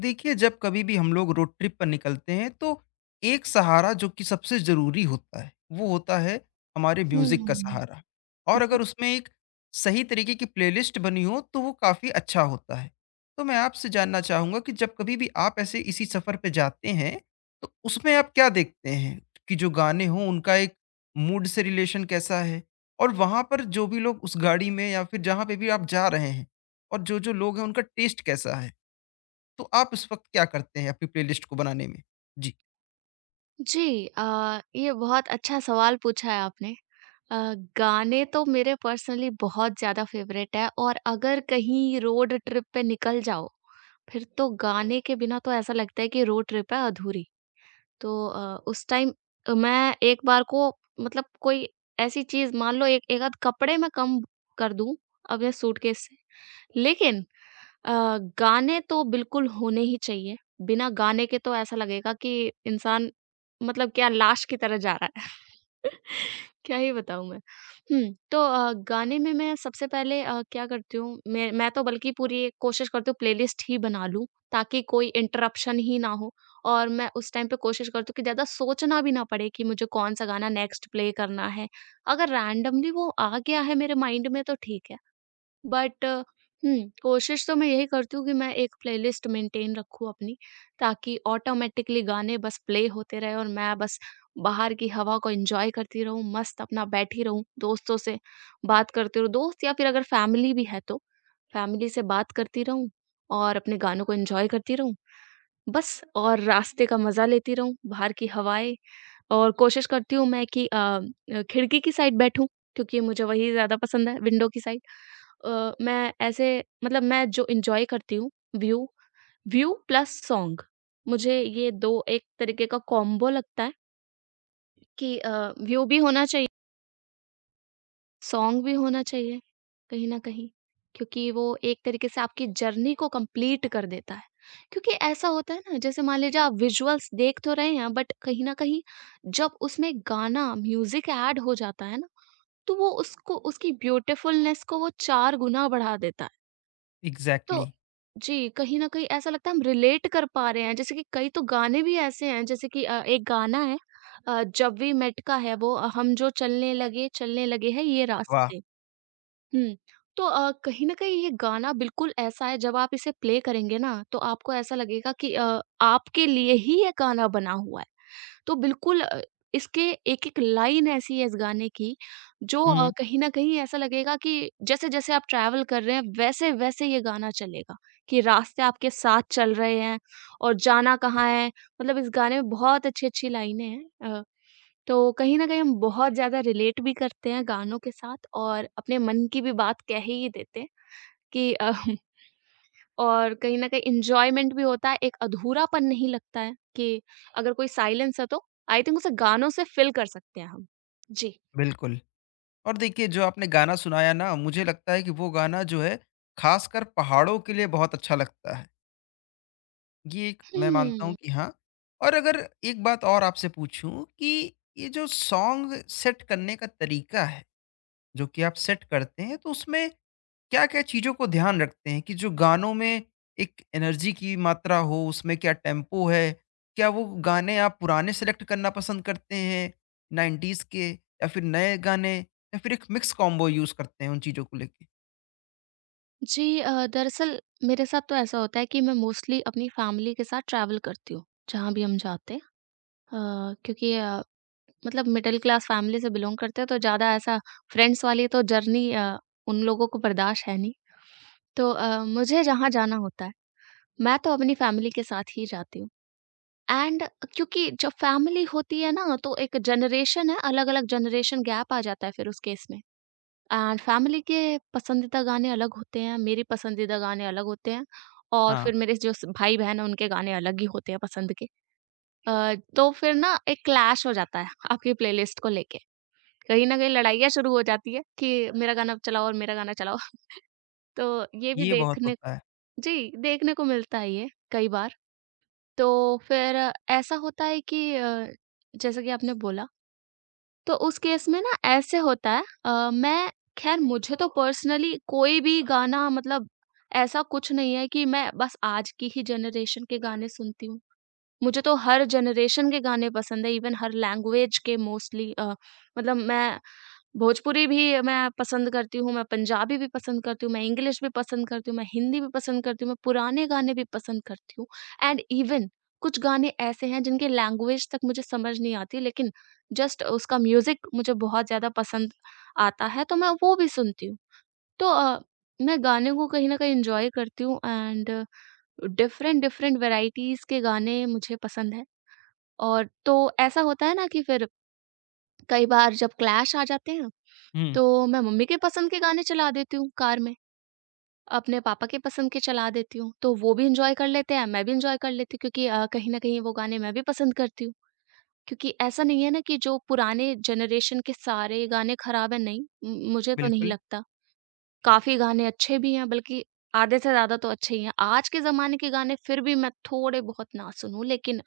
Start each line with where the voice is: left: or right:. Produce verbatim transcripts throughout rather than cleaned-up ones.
left: देखिए जब कभी भी हम लोग रोड ट्रिप पर निकलते हैं तो एक सहारा जो कि सबसे ज़रूरी होता है वो होता है हमारे म्यूज़िक का
right: हुँ।
left: सहारा। और
right: जी,
left: अगर उसमें एक सही तरीके की प्लेलिस्ट बनी हो तो वो काफ़ी अच्छा होता है। तो मैं आपसे जानना चाहूँगा कि जब कभी भी आप ऐसे इसी सफ़र पे जाते हैं तो उसमें आप क्या देखते हैं कि जो गाने हों उनका एक मूड से रिलेशन कैसा है? और वहाँ पर जो भी लोग उस गाड़ी में या फिर जहाँ पे भी आप जा रहे हैं और जो-जो लोग हैं उनका टेस्ट कैसा है? तो आप उस वक़्त क्या करते हैं अपनी प्लेलिस्ट को बनाने में? जी।
right: जी, अ, ये बहुत अच्छा सवाल पूछा है आपने। अ, गाने तो मेरे पर्सनली बहुत ज़्यादा फ़ेवरेट है, और अगर कहीं रोड ट्रिप पे निकल जाओ, फिर तो गाने के बिना तो ऐसा लगता है कि रोड ट्रिप है अधूरी। तो अ, उस टाइम मैं एक बार को, मतलब, कोई ऐसी चीज़ मान लो, एक एक आध कपड़े मैं कम कर दूँ अपने सूटकेस से। लेकिन अ, गाने तो बिल्कुल होने ही चाहिए। बिना गाने के तो ऐसा लगेगा कि इंसान, मतलब, क्या लाश की तरह जा रहा है। क्या ही बताऊँ मैं। हुँ, तो अ, गाने में मैं सबसे पहले अ, क्या करती हूँ, मैं मैं तो बल्कि पूरी कोशिश करती हूँ प्लेलिस्ट ही बना लूँ, ताकि कोई इंटरप्शन ही ना हो। और मैं उस टाइम पे कोशिश करती हूँ कि ज़्यादा सोचना भी ना पड़े कि मुझे कौन-सा गाना नेक्स्ट प्ले करना है। अगर रैंडमली वो आ गया है मेरे माइंड में तो ठीक है। बट हुँ, कोशिश तो मैं यही करती हूँ कि मैं एक प्लेलिस्ट मेंटेन रखूँ अपनी, ताकि ऑटोमैटिकली गाने बस प्ले होते रहें और मैं बस बाहर की हवा को एन्जॉय करती रहूँ, मस्त अपना बैठी रहूँ, दोस्तों से बात करती रहूँ। दोस्त या फिर अगर फैमिली भी है तो, फैमिली से बात करती रहूँ और अपने गानों को एन्जॉय करती रहूँ, बस और रास्ते का मज़ा लेती रहूँ, बाहर की हवाएँ। और कोशिश करती हूँ मैं कि अ अ, खिड़की की साइड बैठूँ, क्योंकि मुझे वही ज़्यादा पसंद है, विंडो की साइड। अ, मैं ऐसे, मतलब, मैं जो एन्जॉय करती हूँ, व्यू, व्यू प्लस सॉन्ग, मुझे ये दो एक तरीके का कॉम्बो लगता है कि अ, व्यू भी होना चाहिए, सॉन्ग भी होना चाहिए, कहीं न कहीं। क्योंकि वो एक तरीके से आपकी जर्नी को कंप्लीट कर देता है। क्योंकि ऐसा होता है ना, जैसे मान लीजिए आप विजुअल्स देख तो रहे हैं, बट कहीं न कहीं जब उसमें गाना, म्यूज़िक ऐड हो जाता है ना, तो वो उसको, उसकी ब्यूटीफुलनेस को वो चार गुना बढ़ा देता है। तो,
left: एग्ज़ैक्टली।
right: जी, कहीं न कहीं ऐसा लगता है हम रिलेट कर पा रहे हैं। जैसे कि कई तो गाने भी ऐसे हैं, जैसे कि अ, एक गाना है, अ, जब वी मेट का है वो, अ, हम जो चलने लगे, चलने लगे हैं ये
left: वाह!
right: रास्ते। हुँ। तो अ, कहीं न कहीं ये गाना बिल्कुल ऐसा है, जब आप इसे प्ले करेंगे ना, तो आपको ऐसा लगेगा कि अ, आपके लिए ही ये गाना बना हुआ है। तो बिल्कुल, अ, इसके एक-एक लाइन ऐसी है इस गाने की, जो अ,
left: हुँ।
right: कहीं न कहीं ऐसा लगेगा कि जैसे-जैसे आप ट्रैवल कर रहे हैं वैसे-वैसे ये गाना चलेगा, कि रास्ते आपके साथ चल रहे हैं और जाना कहाँ है, मतलब इस गाने में बहुत अच्छी-अच्छी लाइनें हैं। अ तो कहीं न कहीं हम बहुत ज़्यादा रिलेट भी करते हैं गानों के साथ, और अपने मन की भी बात कह ही देते हैं, कि अ, और कहीं न कहीं एन्जॉयमेंट भी होता है, एक अधूरापन नहीं लगता है कि अगर कोई साइलेंस है, तो आई थिंक उसे गानों से फ़िल कर सकते हैं हम। जी।
left: बिल्कुल। और देखिए जो आपने गाना सुनाया ना मुझे लगता है कि वो गाना जो है ख़ासकर पहाड़ों के लिए बहुत अच्छा लगता है। ये एक मैं मानता
right: हुँ।
left: हूँ कि हाँ। और अगर एक बात और आपसे पूछूँ कि ये जो सॉन्ग सेट करने का तरीका है, जो कि आप सेट करते हैं, तो उसमें क्या क्या चीज़ों को ध्यान रखते हैं कि जो गानों में एक एनर्जी की मात्रा हो, उसमें क्या टेम्पो है? क्या वो गाने आप पुराने सेलेक्ट करना पसंद करते हैं, नाइंटीज़ के, या फिर नए गाने, या फिर एक मिक्स कॉम्बो यूज़ करते हैं उन चीज़ों को लेके?
right: जी, अ, दरअसल मेरे साथ तो ऐसा होता है कि मैं मोस्टली अपनी फैमिली के साथ ट्रैवल करती हूँ, जहाँ भी हम जाते हैं। अ, क्योंकि, अ, मतलब, मिडिल क्लास फैमिली से बिलोंग करते हैं, तो ज़्यादा ऐसा फ्रेंड्स वाली तो जर्नी अ, उन लोगों को बर्दाश्त है नहीं। तो अ, मुझे जहाँ जाना होता है, मैं तो अपनी फैमिली के साथ ही जाती हूँ, एंड क्योंकि जब फैमिली होती है ना, तो एक जनरेशन है, अलग-अलग जनरेशन गैप आ जाता है फिर उस केस में। एंड फैमिली के पसंदीदा गाने अलग होते हैं, मेरी पसंदीदा गाने अलग होते हैं, और फिर
left: हाँ,
right: मेरे जो स भाई-बहन हैं उनके गाने अलग ही होते हैं पसंद के। अ, तो फिर ना एक क्लैश हो जाता है आपकी प्लेलिस्ट को लेके। कहीं न कहीं लड़ाइयाँ शुरू हो जाती है कि मेरा गाना चलाओ, और मेरा गाना चलाओ। तो ये भी
left: ये बहुत
right: देखने क
left: होता है।
right: जी, देखने को मिलता है ये कई बार। तो फिर ऐसा होता है कि अ, जैसे कि आपने बोला, तो उस केस में ना ऐसे होता है, अ, मैं, खैर, मुझे तो पर्सनली कोई भी गाना, मतलब, ऐसा कुछ नहीं है कि मैं बस आज की ही जनरेशन के गाने सुनती हूँ। मुझे तो हर जनरेशन के गाने पसंद है, इवन हर लैंग्वेज के मोस्टली, अ, मतलब, मैं भोजपुरी भी मैं पसंद करती हूँ, मैं पंजाबी भी पसंद करती हूँ, मैं इंग्लिश भी पसंद करती हूँ, मैं हिंदी भी पसंद करती हूँ, मैं पुराने गाने भी पसंद करती हूँ, एंड इवन कुछ गाने ऐसे हैं जिनकी लैंग्वेज तक मुझे समझ नहीं आती, लेकिन जस्ट उसका म्यूज़िक मुझे बहुत ज़्यादा पसंद आता है, तो मैं वो भी सुनती हूँ। तो अ, मैं गाने को कहीं न कहीं एन्जॉय करती हूँ, एंड डिफरेंट, डिफरेंट वैराइटीज़ के गाने मुझे पसंद हैं। और तो ऐसा होता है ना कि फिर कई बार जब क्लैश आ जाते हैं,
left: हुँ,
right: तो मैं मम्मी के पसंद के गाने चला देती हूँ कार में, अपने पापा के पसंद के चला देती हूँ, तो वो भी एन्जॉय कर लेते हैं, मैं भी एन्जॉय कर लेती हूँ, क्योंकि अ, कहीं न कहीं वो गाने मैं भी पसंद करती हूँ। क्योंकि ऐसा नहीं है ना कि जो पुराने जनरेशन के सारे गाने खराब हैं, नहीं, म मुझे तो नहीं
left: बिल्कुल।
right: लगता। काफ़ी गाने अच्छे भी हैं, बल्कि आधे से ज़्यादा तो अच्छे ही हैं। आज के ज़माने के गाने फिर भी मैं थोड़े बहुत ना सुनूँ, लेकिन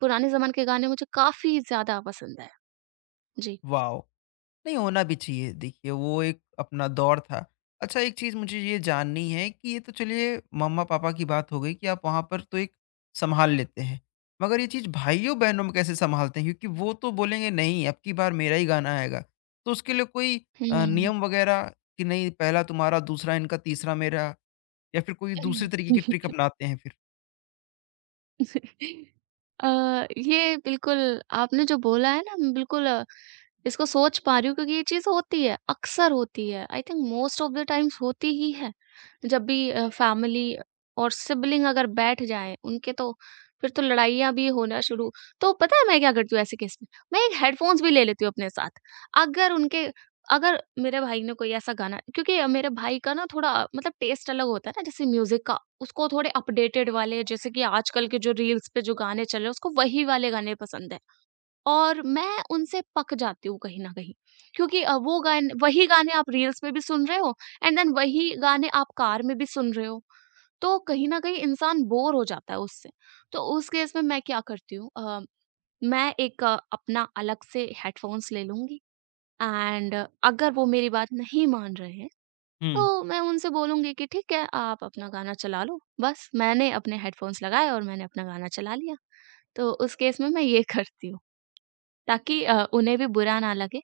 right: पुराने ज़माने के गाने मुझे काफ़ी ज़्यादा पसंद है। जी।
left: वॉव! नहीं, होना भी चाहिए। देखिए वो एक अपना दौर था। अच्छा एक चीज़ मुझे ये जाननी है कि ये तो चलिए मम्मा-पापा की बात हो गई कि आप वहाँ पर तो एक सँभाल लेते हैं। मगर ये चीज़ भाइयों-बहनों में कैसे सँभालते हैं? क्योंकि वो तो बोलेंगे नहीं, अब की बार मेरा ही गाना आएगा। तो उसके लिए कोई अ,
right: हुँ।
left: नियम वग़ैरह, कि नहीं पहला तुम्हारा, दूसरा इनका, तीसरा मेरा, या फिर कोई दूसरे तरीके की ट्रिक अपनाते हैं फिर?
right: अ, ये बिल्कुल, आपने जो बोला है ना, मैं बिल्कुल अ, इसको सोच पा रही हूँ, क्योंकि ये चीज़ होती है, अक्सर होती है। I think most of the times होती ही है। जब भी अ, फैमिली और सिबलिंग अगर बैठ जाएँ उनके, तो फिर तो लड़ाइयाँ भी होना शुरू। तो पता है मैं क्या करती हूँ ऐसे केस में? मैं एक हेडफ़ोन्स भी ले लेती हूँ अपने साथ। अगर उनके अगर मेरे भाई ने कोई ऐसा गाना, क्योंकि मेरे भाई का ना थोड़ा, मतलब, टेस्ट अलग होता है ना, जैसे म्यूजिक का, उसको थोड़े अपडेटेड वाले, जैसे कि आजकल के जो रील्स पे जो गाने चल रहे हैं, उसको वही वाले गाने पसंद है। और मैं उनसे पक जाती हूँ कहीं ना कहीं, क्योंकि अ, वो गाने, वही गाने आप रील्स में भी सुन रहे हो, एंड देन वही गाने आप कार में भी सुन रहे हो, तो कहीं ना कहीं इंसान बोर हो जाता है उससे। तो उस केस में मैं क्या करती हूँ, अ, मैं एक अ, अपना अलग से हेडफोन्स ले लूंगी। एंड अगर वो मेरी बात नहीं मान रहे हैं, तो
left: हुँ।
right: मैं उनसे बोलूंगी कि ठीक है, आप अपना गाना चला लो, बस मैंने अपने हेडफोन्स लगाए और मैंने अपना गाना चला लिया। तो उस केस में मैं ये करती हूँ, ताकि अ, उन्हें भी बुरा ना लगे,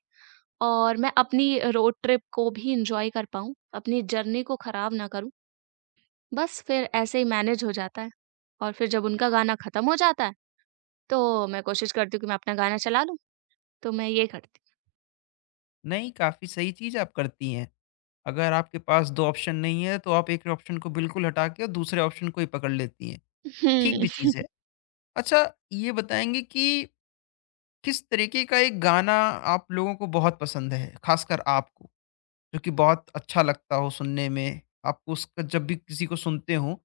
right: और मैं अपनी रोड ट्रिप को भी इंजॉय कर पाऊँ, अपनी जर्नी को खराब ना करूँ। बस फिर ऐसे ही मैनेज हो जाता है। और फिर जब उनका गाना खत्म हो जाता है, तो मैं कोशिश करती हूँ कि मैं अपना गाना चला लूँ। तो मैं ये करती
left: नहीं, काफ़ी सही चीज़ आप करती हैं। अगर आपके पास दो ऑप्शन नहीं है तो आप एक ऑप्शन को बिल्कुल हटा के और दूसरे ऑप्शन को ही पकड़ लेती हैं। ठीक
right: हूँ।
left: भी चीज़ है। अच्छा ये बताएँगे कि किस तरीके का एक गाना आप लोगों को बहुत पसंद है, ख़ासकर आपको? जो कि बहुत अच्छा लगता हो सुनने में, आपको उसका जब भी किसी को सुनते हो,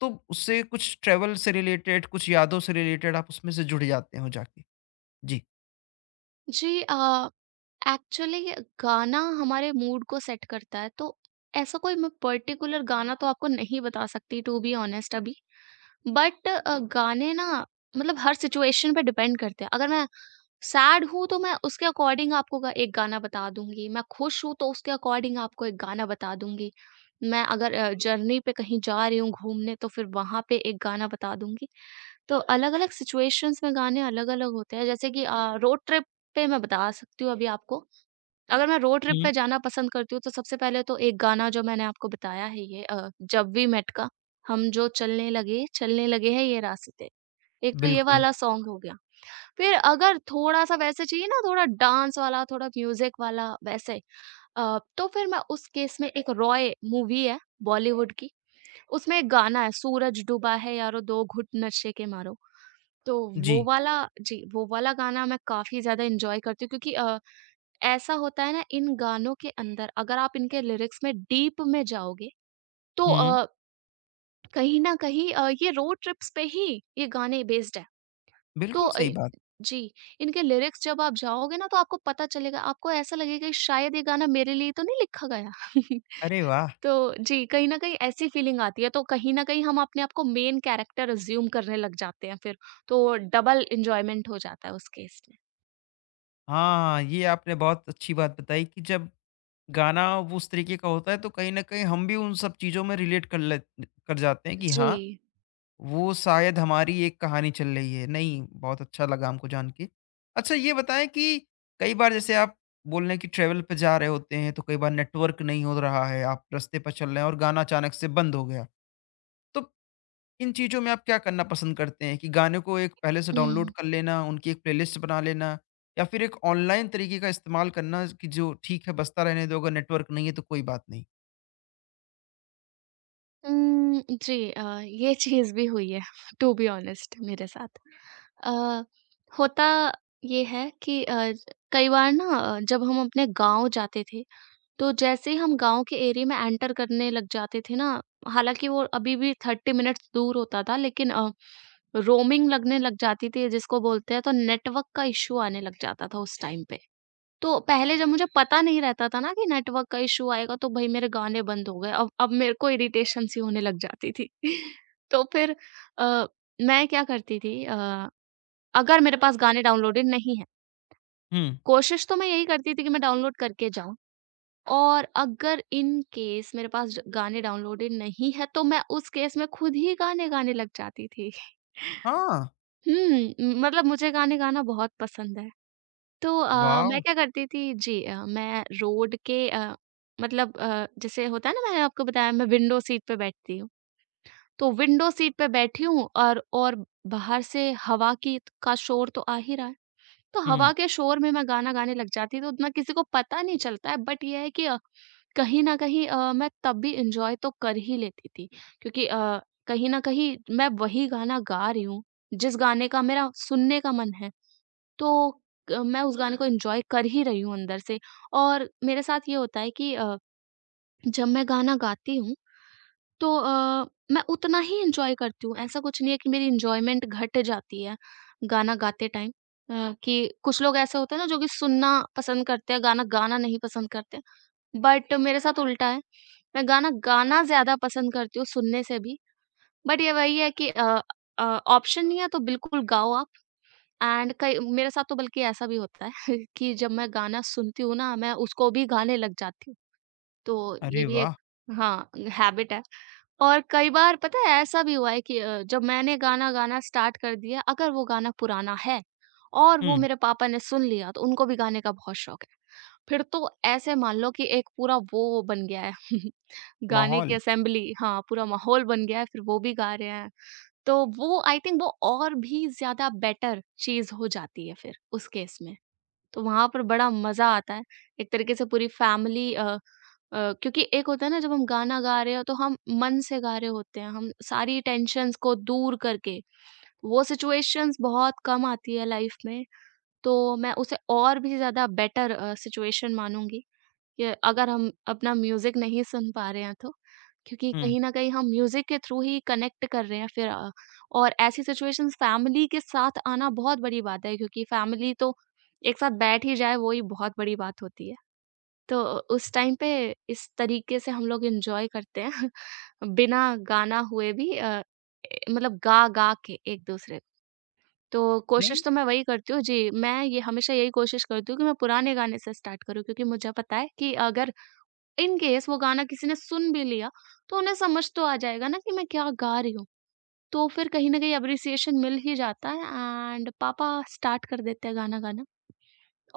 left: तो उससे कुछ ट्रैवल से रिलेटेड, कुछ यादों से रिलेटेड आप उसमें से जुड़ जाते हो जाके? जी।
right: जी, अ, एक्चुअली, गाना हमारे मूड को सेट करता है, तो ऐसा कोई, मैं पर्टिकुलर गाना तो आपको नहीं बता सकती टू बी ऑनेस्ट अभी। बट गाने ना, मतलब, हर सिचुएशन पे डिपेंड करते हैं। अगर मैं सैड हूं, तो मैं उसके अकॉर्डिंग आपको गा- एक गाना बता दूंगी। मैं खुश हूं, तो उसके अकॉर्डिंग आपको एक गाना बता दूंगी। मैं अगर जर्नी पे कहीं जा रही हूँ घूमने, तो फिर वहां पे एक गाना बता दूंगी। तो अलग-अलग सिचुएशंस में गाने अलग-अलग होते हैं, जैसे कि अ, रोड ट्रिप पे मैं बता सकती हूँ अभी आपको। अगर मैं रोड ट्रिप
left: हुँ।
right: पे जाना पसंद करती हूँ, तो सबसे पहले तो एक गाना जो मैंने आपको बताया है ये, अ, जब वी मेट का, हम जो चलने लगे, चलने लगे हैं ये रास्ते। एक तो ये
left: बिल्कुल।
right: वाला सॉन्ग हो गया। फिर अगर थोड़ा-सा वैसे चाहिए ना, थोड़ा डांस वाला, थोड़ा म्यूज़िक वाला वैसे, अ, तो फिर मैं उस केस में, एक रॉय मूवी है बॉलीवुड की। उसमें एक गाना है, सूरज डूबा है यारो दो घुट नशे के मारो। तो वो
left: जी।
right: वाला जी, वो वाला गाना मैं काफ़ी ज़्यादा एन्जॉय करती हूँ, क्योंकि अ, ऐसा होता है ना, इन गानों के अंदर अगर आप इनके लिरिक्स में डीप में जाओगे, तो
left: हुँ।
right: अ, कहीं न कहीं अ, ये रोड ट्रिप्स पे ही ये गाने बेस्ड है। तो
left: बिल्कुल
right: अ,
left: सही बात।
right: जी, इनके लिरिक्स जब आप जाओगे ना, तो आपको पता चलेगा, आपको ऐसा लगेगा कि शायद ये गाना मेरे लिए तो नहीं लिखा गया।
left: अरे वाह!
right: तो, जी, कहीं न कहीं ऐसी फीलिंग आती है, तो कहीं न कहीं हम अपने आप को मेन कैरेक्टर अज़्यूम करने लग जाते हैं फिर, तो डबल एन्जॉयमेंट हो जाता है उस केस में।
left: हाँ, ये आपने बहुत अच्छी बात बताई कि जब गाना वो उस तरीके का होता है तो कहीं न कहीं हम भी उन सब चीज़ों में रिलेट कर ले कर जाते हैं कि
right: जी।
left: हाँ, वो शायद हमारी एक कहानी चल रही है। नहीं, बहुत अच्छा लगा हमको जान के। अच्छा ये बताएँ कि कई बार जैसे आप बोल रहे हैं कि ट्रैवल पे जा रहे होते हैं, तो कई बार नेटवर्क नहीं हो रहा है, आप रास्ते पर चल रहे हैं और गाना अचानक से बंद हो गया। तो इन चीज़ों में आप क्या करना पसंद करते हैं, कि गाने को एक पहले से
right: हुँ।
left: डाउनलोड कर लेना, उनकी एक प्लेलिस्ट बना लेना, या फिर एक ऑनलाइन तरीके का इस्तेमाल करना कि जो ठीक है बजता रहने दो, अगर नेटवर्क नहीं है तो कोई बात नहीं?
right: उम, जी, अ, ये चीज़ भी हुई है टू बी ऑनेस्ट मेरे साथ। अ, होता ये है कि अ, कई बार ना अ, जब हम अपने गाँव जाते थे, तो जैसे ही हम गाँव के एरिया में एंटर करने लग जाते थे ना, हालाँकि वो अभी भी थर्टी मिनट्स दूर होता था लेकिन अ, रोमिंग लगने लग जाती थी जिसको बोलते हैं, तो नेटवर्क का इश्यू आने लग जाता था उस टाइम पे। तो पहले जब मुझे पता नहीं रहता था ना कि नेटवर्क का इश्यू आएगा तो भई मेरे गाने बंद हो गए। अब अब मेरे को इरिटेशन सी होने लग जाती थी। तो फिर अ, मैं क्या करती थी अ, अगर मेरे पास गाने डाउनलोडेड नहीं हैं,
left: हुँ।
right: कोशिश तो मैं यही करती थी कि मैं डाउनलोड करके जाऊँ और अगर इन केस मेरे पास ज गाने डाउनलोडेड नहीं है तो मैं उस केस में खुद ही गाने गाने लग जाती थी।
left: हाँ,
right: हुँ, मतलब मुझे गाने गाना बहुत पसंद है। तो अ, मैं
left: वाओ!
right: क्या करती थी जी अ, मैं रोड के अ, मतलब अ, जैसे होता है ना मैंने आपको बताया मैं विंडो सीट पे बैठती हूँ। तो विंडो सीट पे बैठी हूँ और और बाहर से हवा की का शोर तो आ ही रहा है। तो हवा
left: हुँ।
right: के शोर में मैं गाना गाने लग जाती तो उतना किसी को पता नहीं चलता है बट ये है कि अ, कहीं न कहीं अ, मैं तब भी एन्जॉय तो कर ही लेती थी। क्योंकि अ, कहीं न कहीं मैं वही गाना गा रही हूँ, जिस गाने का मेरा सुनने का मन है। तो क मैं उस गाने को एन्जॉय कर ही रही हूँ अंदर से और मेरे साथ ये होता है कि अ, जब मैं गाना गाती हूँ तो अ, मैं उतना ही एन्जॉय करती हूँ। ऐसा कुछ नहीं है कि मेरी एन्जॉयमेंट घट जाती है गाना गाते टाइम अ, कि कुछ लोग ऐसे होते हैं ना जो कि सुनना पसंद करते हैं, गाना गाना नहीं पसंद करते। बट मेरे साथ उल्टा है, मैं गाना गाना ज़्यादा पसंद करती हूँ सुनने से भी। बट ये वही है कि अ अ, ऑप्शन नहीं है तो बिल्कुल गाओ आप। एंड कई मेरे साथ तो बल्कि ऐसा भी होता है कि जब मैं गाना सुनती हूँ ना, मैं उसको भी गाने लग जाती हूँ। तो ये
left: अरे
right: भी एक
left: वाह!
right: हाँ, हैबिट है और कई बार पता है ऐसा भी हुआ है कि अ, जब मैंने गाना गाना स्टार्ट कर दिया, अगर वो गाना पुराना है और वो
left: हुँ,
right: मेरे पापा ने सुन लिया, तो उनको भी गाने का बहुत शौक है। फिर तो ऐसे मान लो कि एक पूरा वो बन गया है गाने की
left: माहौल।
right: असेंबली हाँ, पूरा माहौल बन गया है, फिर वो भी गा रहे हैं। तो वो आई थिंक वो और भी ज़्यादा बेटर चीज़ हो जाती है फिर उस केस में। तो वहाँ पर बड़ा मज़ा आता है। एक तरीके से पूरी फैमिली अ अ, क्योंकि एक होता है ना जब हम गाना गा रहे हो तो हम मन से गा रहे होते हैं, हम सारी टेंशन्स को दूर करके। वो सिचुएशंस बहुत कम आती है लाइफ़ में, तो मैं उसे और भी ज़्यादा बेटर अ, सिचुएशन मानूँगी। कि अगर हम अपना म्यूज़िक नहीं सुन पा रहे हैं तो। क्योंकि
left: हुँ,
right: कहीं न कहीं हम म्यूज़िक के थ्रू ही कनेक्ट कर रहे हैं फिर अ, और ऐसी सिचुएशंस फैमिली के साथ आना बहुत बड़ी बात है क्योंकि फैमिली तो एक साथ बैठ ही जाए वो ही बहुत बड़ी बात होती है। तो उस टाइम पे इस तरीके से हम लोग एन्जॉय करते हैं बिना गाना हुए भी अ, ए मतलब गा-गा के एक-दूसरे को। तो
left: नहीं
right: कोशिश तो मैं वही करती हूँ जी, मैं ये हमेशा यही कोशिश करती हूँ कि मैं पुराने गाने से स्टार्ट करूँ क्योंकि मुझे पता है कि अगर इन केस वो गाना किसी ने सुन भी लिया, तो उन्हें समझ तो आ जाएगा ना कि मैं क्या गा रही हूँ। तो फिर कहीं न कहीं एप्रिसिएशन मिल ही जाता है एंड पापा स्टार्ट कर देते हैं गाना गाना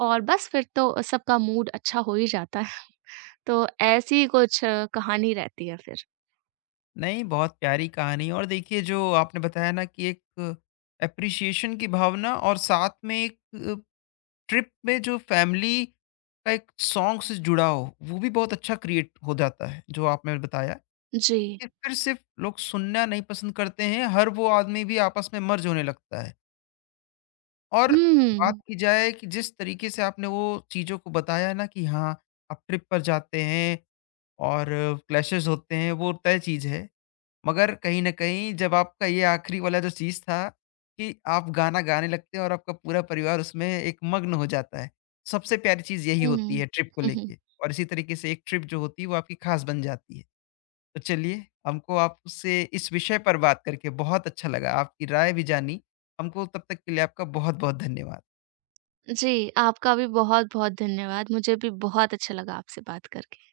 right: और बस फिर तो सबका मूड अच्छा हो ही जाता है। तो ऐसी कुछ अ, कहानी रहती है फिर।
left: नहीं, बहुत प्यारी कहानी। और देखिए जो आपने बताया ना कि एक एप्रिसिएशन की भावना और साथ में एक ट्रिप में जो फैमिली का एक सॉन्ग से जुड़ा हो, वो भी बहुत अच्छा क्रिएट हो जाता है, जो आपने बताया।
right: जी।
left: कि फिर सिर्फ़ लोग सुनना नहीं पसंद करते हैं, हर वो आदमी भी आपस में मर्ज होने लगता है। और बात
right: हुँ।
left: की जाए कि जिस तरीके से आपने वो चीज़ों को बताया ना कि हाँ, आप ट्रिप पर जाते हैं और क्लैशेज़ होते हैं, वो तय चीज़ है। मगर कहीं न कहीं जब आपका ये आखिरी वाला जो चीज़ था, कि आप गाना गाने लगते हैं और आपका पूरा परिवार उसमें एक मग्न हो जाता है। सबसे प्यारी चीज़ यही
right: हुँ।
left: होती है ट्रिप को
right: हुँ, हुँ।
left: लेके, और इसी तरीके से एक ट्रिप जो होती है वो आपकी ख़ास बन जाती है। तो चलिए हमको आपसे इस विषय पर बात करके बहुत अच्छा लगा। आपकी राय भी जानी। हमको तब तक के लिए आपका बहुत-बहुत धन्यवाद।
right: जी, आपका भी बहुत-बहुत धन्यवाद। मुझे भी बहुत अच्छा लगा आपसे बात करके।